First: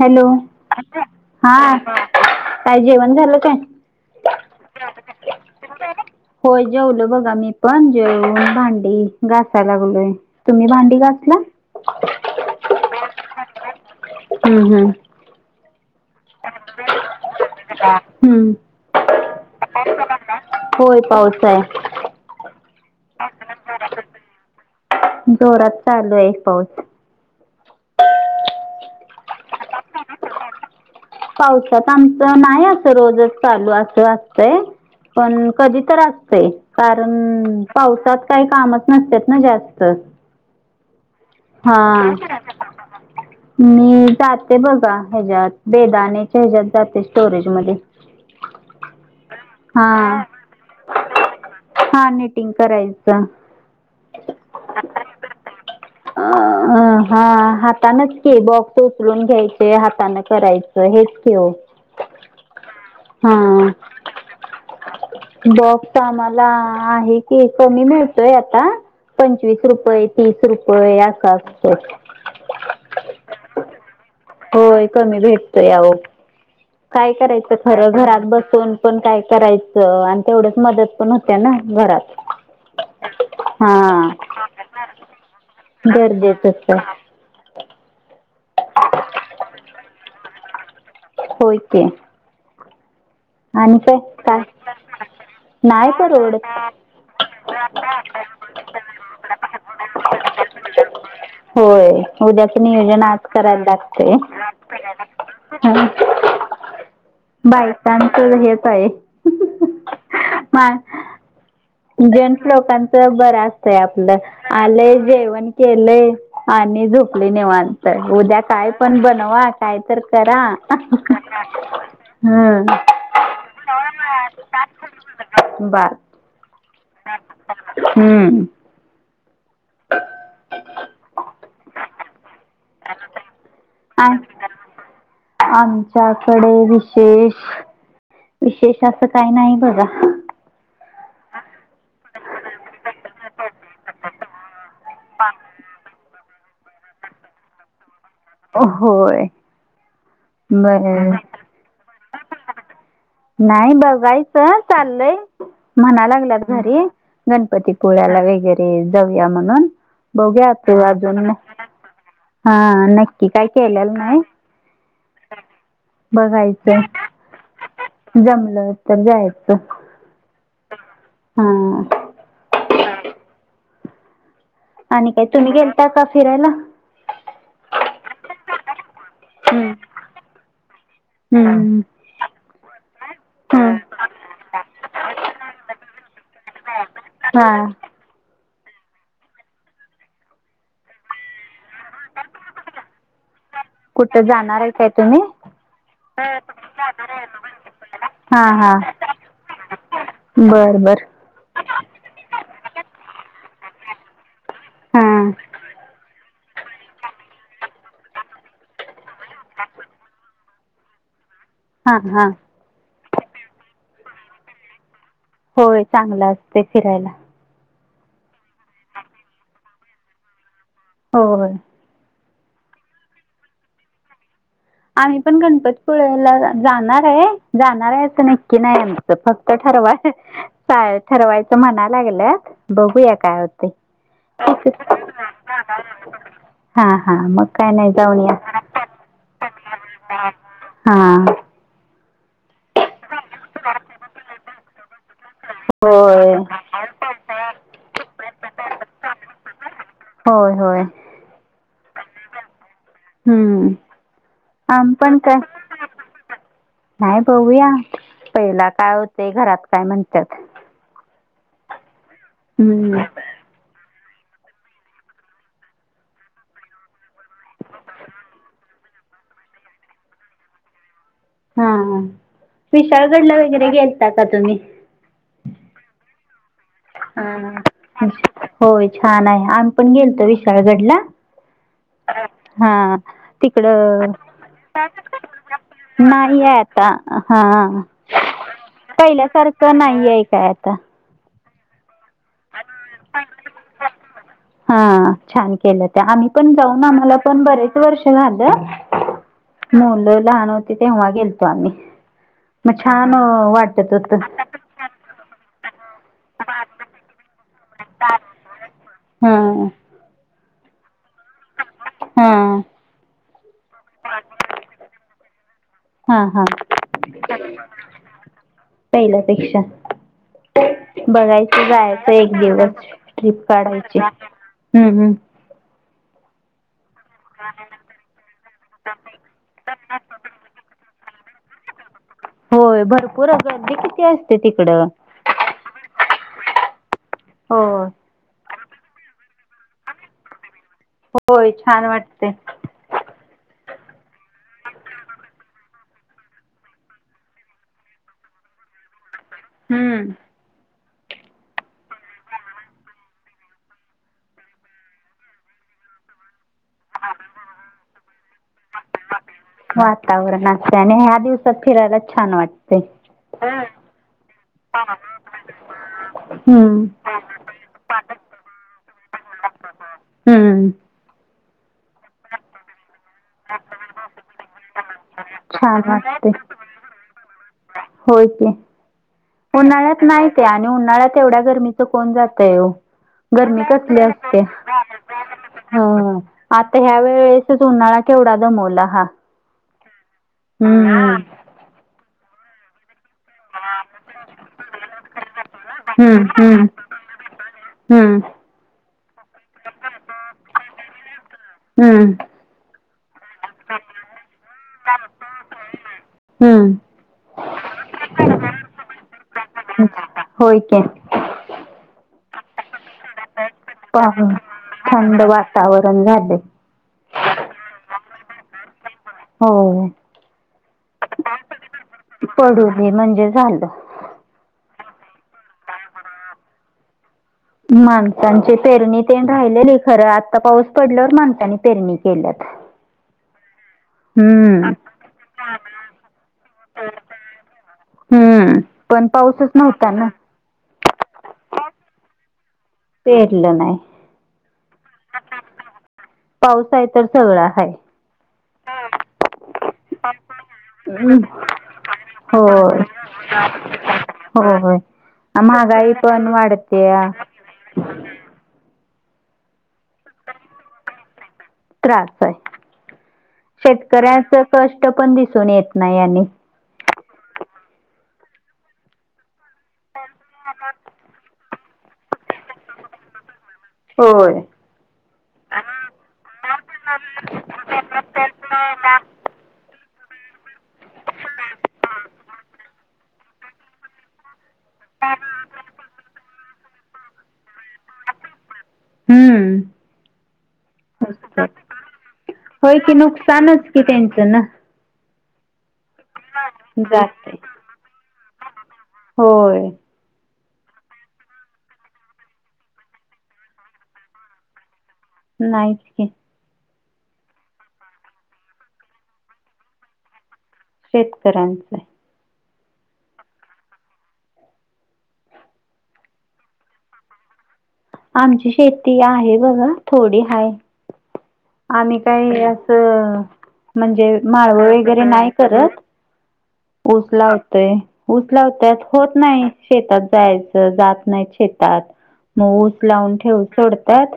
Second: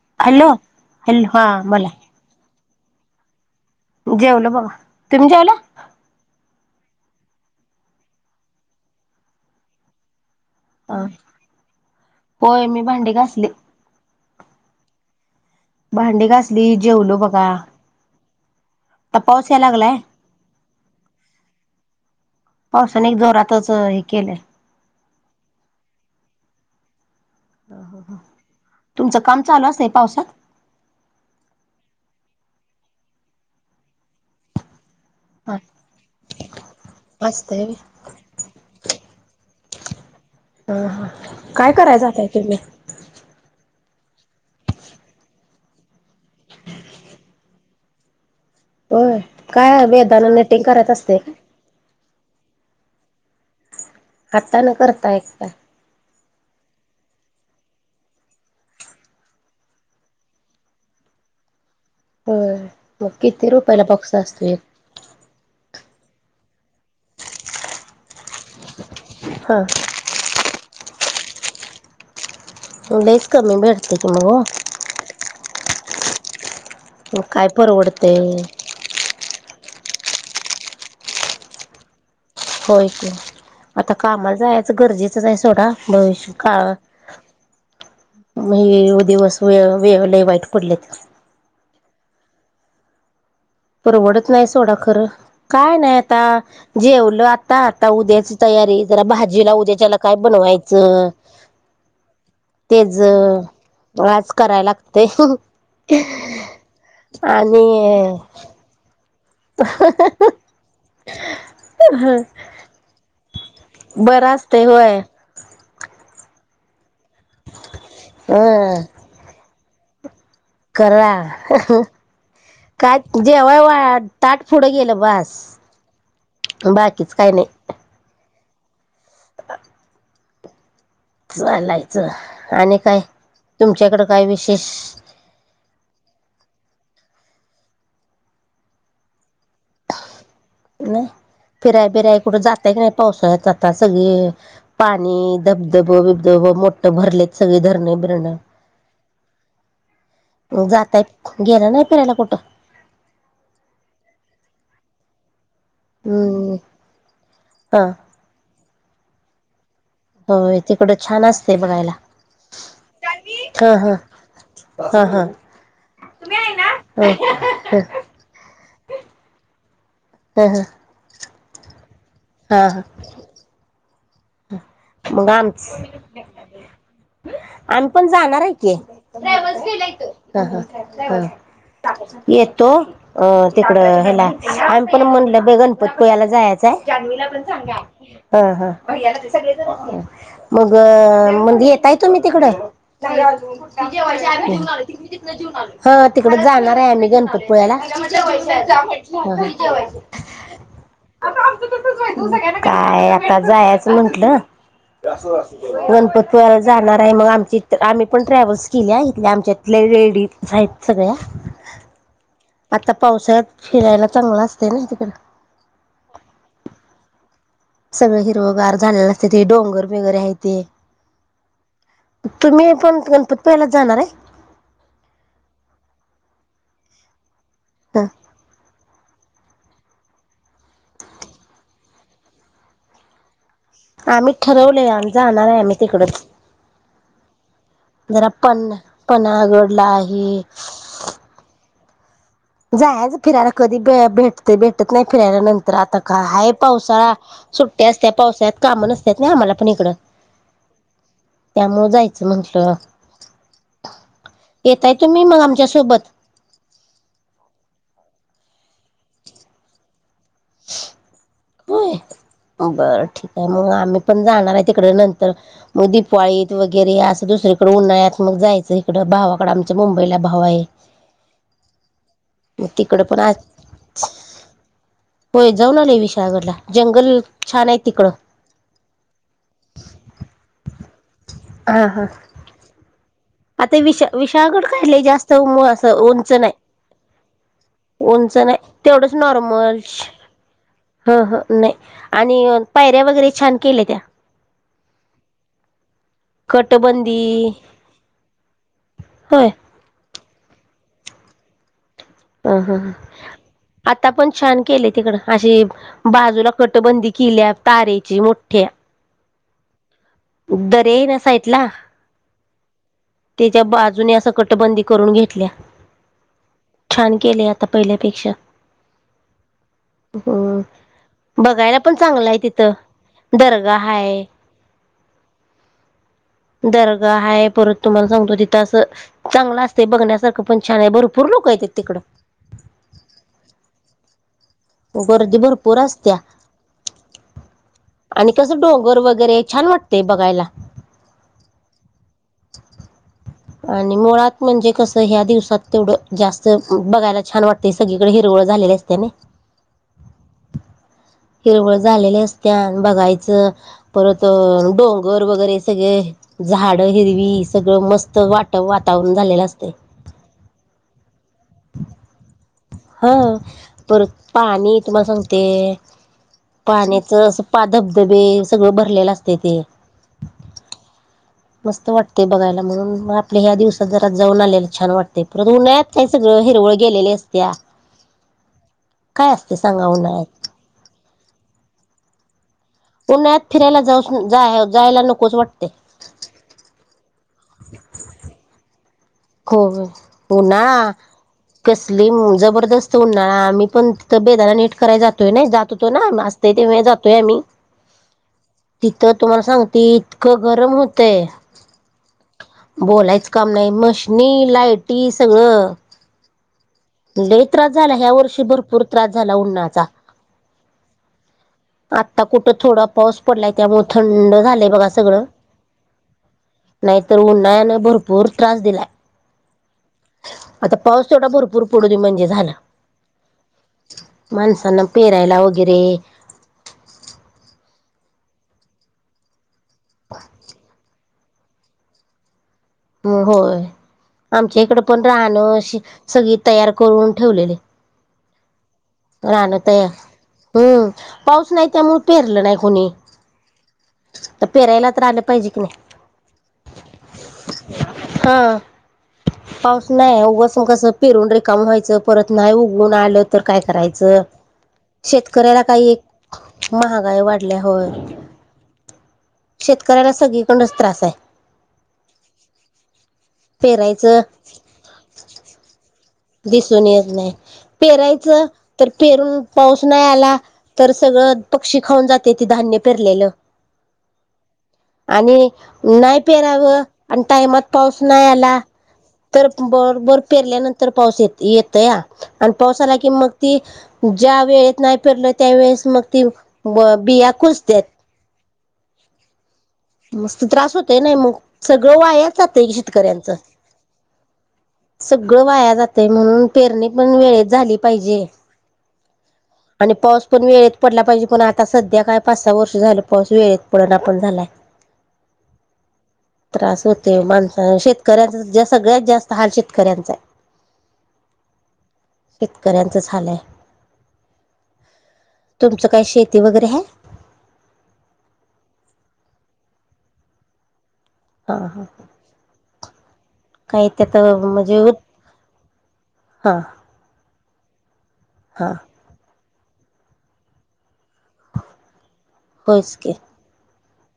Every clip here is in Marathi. हॅलो हॅलो -हा बोला काय जेवण झालं काय जेवलॊ बघा तुम्ही जेवला होय जेवलो बघा मी पण जेवून भांडी घासाय लागलोय तुमी भांडी ह घासला होय मी भांडी घासली हम् हम्म भांडी [inaudible] घासली जेवलो बघा आता का पाऊस याय लागलाय होय [inaudible] पावसय पावसाने जोरातच-अ हे केलंय जोरात चालूय एक पाऊस [unintelligible] ह हो तुमचं काम चालू असय पावसात हो [unintelligible] पावसात आमचं नाय असं रोजच चालू असं असतय हा अं-कधी तर असतंय कारणं असतंय -पावसात काही कामच नसत्यात ना जास्त ह हां [unintelligible] हा [unintelligible] मी जाते बघा हेज्यात बेदाण्याच्या हेज्यात जाते स्टोरेज मध्ये [unintelligible] हो काय हा वेदाना नेटिंग करायच असते का हा निटिंग करायचं हातान करताय काय हम्म [unintelligible] अ हा हाताानच की बॉक्स उचलून घ्यायचे हाताान करायचं हेच की ओ हो मग हा किती रुपयला बॉक्स असतोय एक बॉक्स आम्हाला-आ आहे कि कमी मिळतोय आता पंचवीस हा रुपय तीस रुपय असं असतय लईच कमी भेटत कि मग ओ होय कमी भेटतो याच काय मग करायचं खरं घरात परवडतंय बसून पण काय करायचं आणि तेवढच मदत पण होत्या ना घरात हो क हा आता कामाला जायचं गरजेचंच आहे सोडा भविष्य काळ गरजेचंच आहे म दिवस व वे वाईट पडले तर होयक परवडत काय नाही सोडा काय खरं काय नाही आता जेवलं आता आता उद्याच तयारी त्याला भाजी ला उद्या त्याला काय बनवायचं होय उद्याच तेच नियोजन आज करायला लागतय आज करायला लागतय हम्म आणि येत आहे ह जं्स लोकांच बर असतंय आपलं बरं असतय आले होय जेवण केले आणि झोपले निवांतय उद्या काय अं पण बनवा कायतर करा हम्म करा-काय जेवाय वा- ताट फुढं गेलं बास बास बाकीच काई नई हम्म [unintelligible] ह चालायचं आणि काय तुमच्याकड आ काय विशेष आमच्याकडे विशेष विशेष असं काही नाही बघा नाही फिराय बिराय कुठं जाताय की नाही पावसाळ्यात आता सगळी पाणी धबधब बिबधब मोठं भरलेत सगळे धरणें बिरणं अ हो. जाताय, गेला नाही फिरायला कुठं? नाही बघायचं चालय. म्हणा लागलात हम्म घरी, हा गणपतीपुळ्याला वगैरे जाऊया म्हणून. बघूया होय तं तिकडं अजून छान म, असते बघायला हा नक्की काय हा हा केलेलं नाही. हा, हा. बघायचं. [unintelligible] जमलं तर जायचं. हा हा. हा. हां हां. आणि काय मग तुम्ही आमच, गेलता का फिरायला आम्ही पण जाणार आहे की. ट्रॅव्हल्स हम्म. केल्या की, हा हा, हम्म. हा, येतो. अं हम्म तिकड हेला आम्ही पण म्हणलं की गणपतीपुळ्याला जायचंय. हा हा, हा. [unintelligible] मग म्हनजी येताय तुम्ही तिकड. कुठं जाणार आहे काय तुम्ही [unintelligible] हा तिकड जाणार आहे आम्ही गणपतपुळ्याला. हा हा बर, बर. [unintelligible] काय आता जायचं म्हंटलं. हा ते असंच असतं, गणपत [unintelligible] जाणार आहे मग आमची इ आम्ही पण ट्रॅव्हल्स केली इथल्या आमच्या इथल्या लेडीज आहेत सगळ्या. हां हां. आता पावसाळात फिरायला चांगलं असते ना तिकड. होय चांगलं असतय फिरायला. सगळं हिरवगार झालेलं असते ते डोंगर वगैरे आहे ते. हो. तुम्ही पण गणपतपुळालाच जाणार हाय. आम्ही पण गणपतीपुळे्याला जाणार आहे, जाणार आहे हं. असं नक्की नाही आमचं फक्त ठरवा, जा ठरवायचं म्हणा लागल्यात बघूया काय आम्ही ठरवलय आमी जाणार आहे आम्ही तिकडच. हा, हा मग काय नाही जाऊन जरा या पण पन्हाळगडला हे. हां. जायच फिरायला कधी भेटत भेटत नाही फिरायला नंतर आता का होय हाय पावसाळा. सुट्ट्या असत्या पावसात कामं न असत्यात ना आम्हाला पण इकडं. होय होय. त्यामुळे जायचं म्हंटलं, हम्म आम यताय पण तुम्ही काय मग आमच्या सोबत. नाही बघूया, पहिला काय होते घरात काय म्हणतात? होय, हम्म बरं ठीक आहे मग आम्ही पण जाणार आहे तिकडे नंतर. म दिपावाळी वगैरे असं दुसरीकडे उन्हाळ्यात मग जायचं इकडं भावाकडे आमच्या मुंबईला भाव हाय. हा, तिकडं पण विशाळगडला आज वगैरे गेलता का तुम्ही? होय जाऊन आलोय विशालगडला. हा, होय छान आहे आम् पण गेलतो विशाळगडला. हा हा. हा. आता विशा तिकडं, विशाळगड काय लय जास्त असं उंच नाहीय नाही आता हा. उंच नाही तेवढंच पहिल्यासारखं नॉर्मल नाही आहे काय आता? ह ह नाही, आणि पायऱ्या वगैरे छान केल्या त्या. हा छान केलं त्या आम्ही पण जाऊन आम्हाला पण बरेच वर्ष झालं हय मुलं लहान होती तेव्हा गेलतो आम्ही ह मग ह छान वाटत आता होत पण छान केले तिकड अशी बाजूला कटबंदी केल्या तारेची मोठ्या हां दर्या ये नसाईटला हां त्याच्या बाजूने असं कटबंदी करून घेतल्या हा हा छान केले आता पहिल्यापेक्षा पहिल्यापेक्षा हम्म बघायच बघायला पण जायचं चांगलं एक आहे तिथं दिवस ट्रिप दर्गा काढायची हाय हम् हम्म दर्गा आहेा पुर तुम्हाला सांगतो तिथं असं चांगलं असते बघण्यासारखं पण छान आहे भरपूर लोक य आहेतेत तिकं होय भरपूर अ गर्दी किती असते तिकडं गर्दी भरपूर असत्या हो आणि कसं डोंगर वगैरे छान वाटतय बघायला होय छान वाटते आणि मुळात म्हणजे कसं ह्या दिवसात तेवढं जास्त बघायला छान वाटत ते सगळीकडे हिरवळ झाले असते ना हम्म हिरवळ झालेल्या असत्या बघायचं परत डोंगर वगैरे सगळे झाड हिरवी सगळं मस्त वाट वातावरण झालेलं असते वातावरणाचे आणि ह्या दिवसात फिरायला छान वाटत हा पर पाणी तुम्हाला सांगते हम्म पाण्यात पा धबधबे सगळं भरलेलं असते ते हम्म. मस्त वाटतेय बघायला म्हणून म आपल्या ह्या दिवसात जरात जाऊन आलेला छान वाटते परत छान उनत काही वाटते. सगळं हिरवळ गेलेले असत्या होय ते काय असते सांगा उन्हाळ्यात नाहीत आहे आणि उन्हाळ्यात एवढ्या गर्मीचं कोण जातय उन्हाळ्यात गरमी फिरायला कसली जाऊ असते जा जायला नकोच वाटते. हा आता ह्या वेळेसच उन्हाळा केवढा दमवला हा ख उन्हाळा हम्म. कसली जबरदस्त उन्हाळा आम्ही पण ति बेदाला नीट कराय जातोय नाही जात होतो ना हम्म असत हम्म तेव्हा जातोय आम्ही हम्म तिथं तुम्हाला सांगते इतकं गरम होतय हम्म बोलायच काम नाही मशनी लायटी सगळं हम्म. ल त्रास झाला ह्या वर्षी भरपूर त्रास झाला उन्हाचा होय का आता कुठं थोडा पाऊस पडलाय त्यामु पाहून थंड झालंय बघा थंड सगळं वातावरण झाले नाहीतर उन्हाळ्यानं भरपूर त्रास दिलाय हो आता पाऊस थोडा भरपूर पडून म्हणजे झाला पडू दे म्हणजे झालं मनसन पेरायला हगैरे माणसांची पेरणी ते राहिलेली खरं आता पाऊस पडल्यावर माणसनी पेरणी केल्यात हम् होय आमच्या हम्म इकड पण राहणं अशी सगळी तयार करून ठेवलेली हम्म पण पाऊसच तयार नव्हता ना हम्म पाऊस नाही त्यामुळ पेरलं नाही कोणी पेरलं नाही तर पेरायला तर आले पाहिजे की नाही पाऊस आहे तर सगळा हा पाऊस नाही उगसून कसं पिरून रिकाम व्हायचं परत नाही उघडून आलं तर काय करायचं हो हो शेतकऱ्याला महागाई पण वाढते हो शेतकऱ्याला सगळीकडच त्रास आहे त्रास आहे पेरायचं शेतकऱ्याच कष्ट पण दिसून येत नाही आणि दिसून यच नाही पेरायचं तर पेरून पाऊस नाही आला तर सगळं पक्षी खाऊन जाते ते धान्य पेरलेलं होय आणि नाही पेरावं आणि टाइमात पाऊस नाही आला तर बरबर पेरल्यानंतर तर पाऊस येत येत या आणि पावसाला की मग ती ज्या वेळे नाही फिरलं त्या वेळेस मग ती बिया कुच देत हम्म मस्त त्रास होतय नाही मग सगळं वाया जातय होय की शेतकऱ्यांच नुकसानच की त्यांचं ना सगळं वाया जातय म्हणून पेरणी पण जाते वेळेत झाली पाहिजे होय आणि पाऊस पण वेळेत पडला पाहिजे पण आता सध्या काय पाच सहा वर्ष झालं पाऊस वेळेत पडना पण झालाय नाही त्रास होते माणसा शेतकऱ्यांचा सगळ्यात जास्त हार शेतकऱ्यांचा आहे शेतकऱ्यांचं आहे शेतकऱ्यांचं झालंय तुमचं काय शेती वगैरे आहे आमची शेती आहे बघा थोडी हाय हा हा आम्ही काही असं काय म्हणजे त्यात माळव म्हणजे वगैरे नाही करत हा उसला होतय उसला हा होतत होत नाही शेतात जायचं जात नाही ेतात मग ऊस होयच की लावून ठेव सोडतात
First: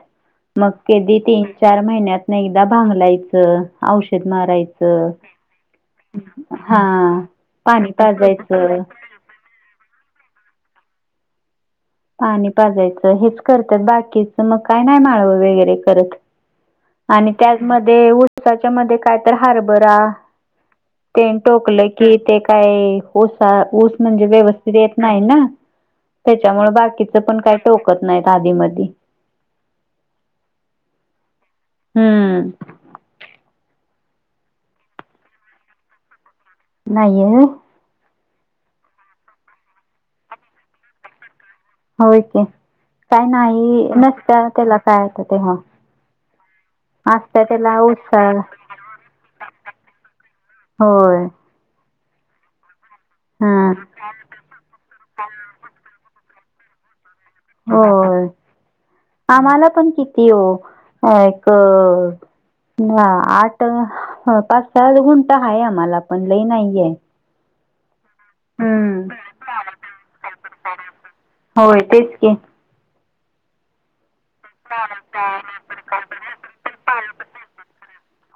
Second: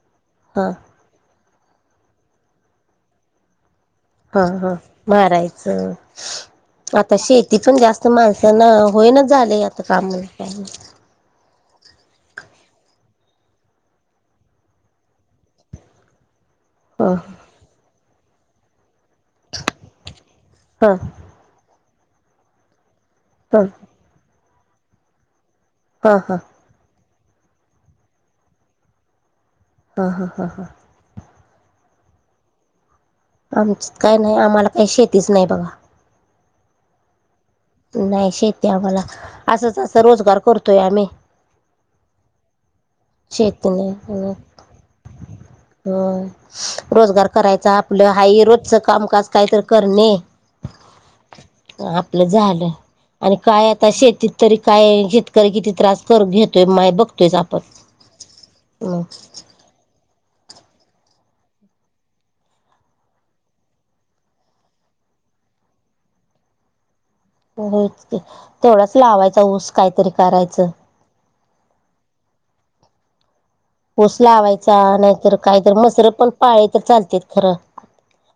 मग हा कधी तीन चार महिन्यात नाही एकदा भांगलायचं औषध हा हा मारायचं हा ती पण पाणी जास्त माणसांना पाजायचं होईनच झाले आता कामाला काही पाणी पाजायचं हेच करतात बाकीच मग काय नाही माळवं वगैरे करत ह आणि त्याचमध्ये उडसाच्या मध्ये काय तर हार्बर हा ते टोकलं कि ते काय ऊस ह ह ऊस म्हणजे व्यवस्थित येत नाही ना त्याच्यामुळे बाकीच पण काही टोकत नाहीत आधीमध्ये हा हा हा हां हम्म आमच काय नाही आम्हाला काही शेतीच नाही बघा नाहीये नाही शेती आम्हाला असंच असं रोजगार करतोय आम्ही होके काय नाही शेतीने नसत त्याला काय येतं ते हो हो रोजगार करायचा आपलं हा उत्साह रोजच कामकाज काहीतरी करणे होय आपलं झालं आणि काय हा आता शेतीत तरी काय शेतकरी किती त्रास कर घेतोय माय बघतोयच आपण हो आम्हाला पण किती एक ना आठ पाच स गुंता हा आम्हाला पण लई नाहीये होच ते तेथोडाच हम्म लावायचा ऊस काहीतरी करायचं होय तेच की पोचला हवाय नाही तर काहीतरी मसर पण पाळी तर चालते खरं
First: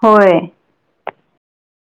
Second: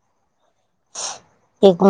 होय. एक म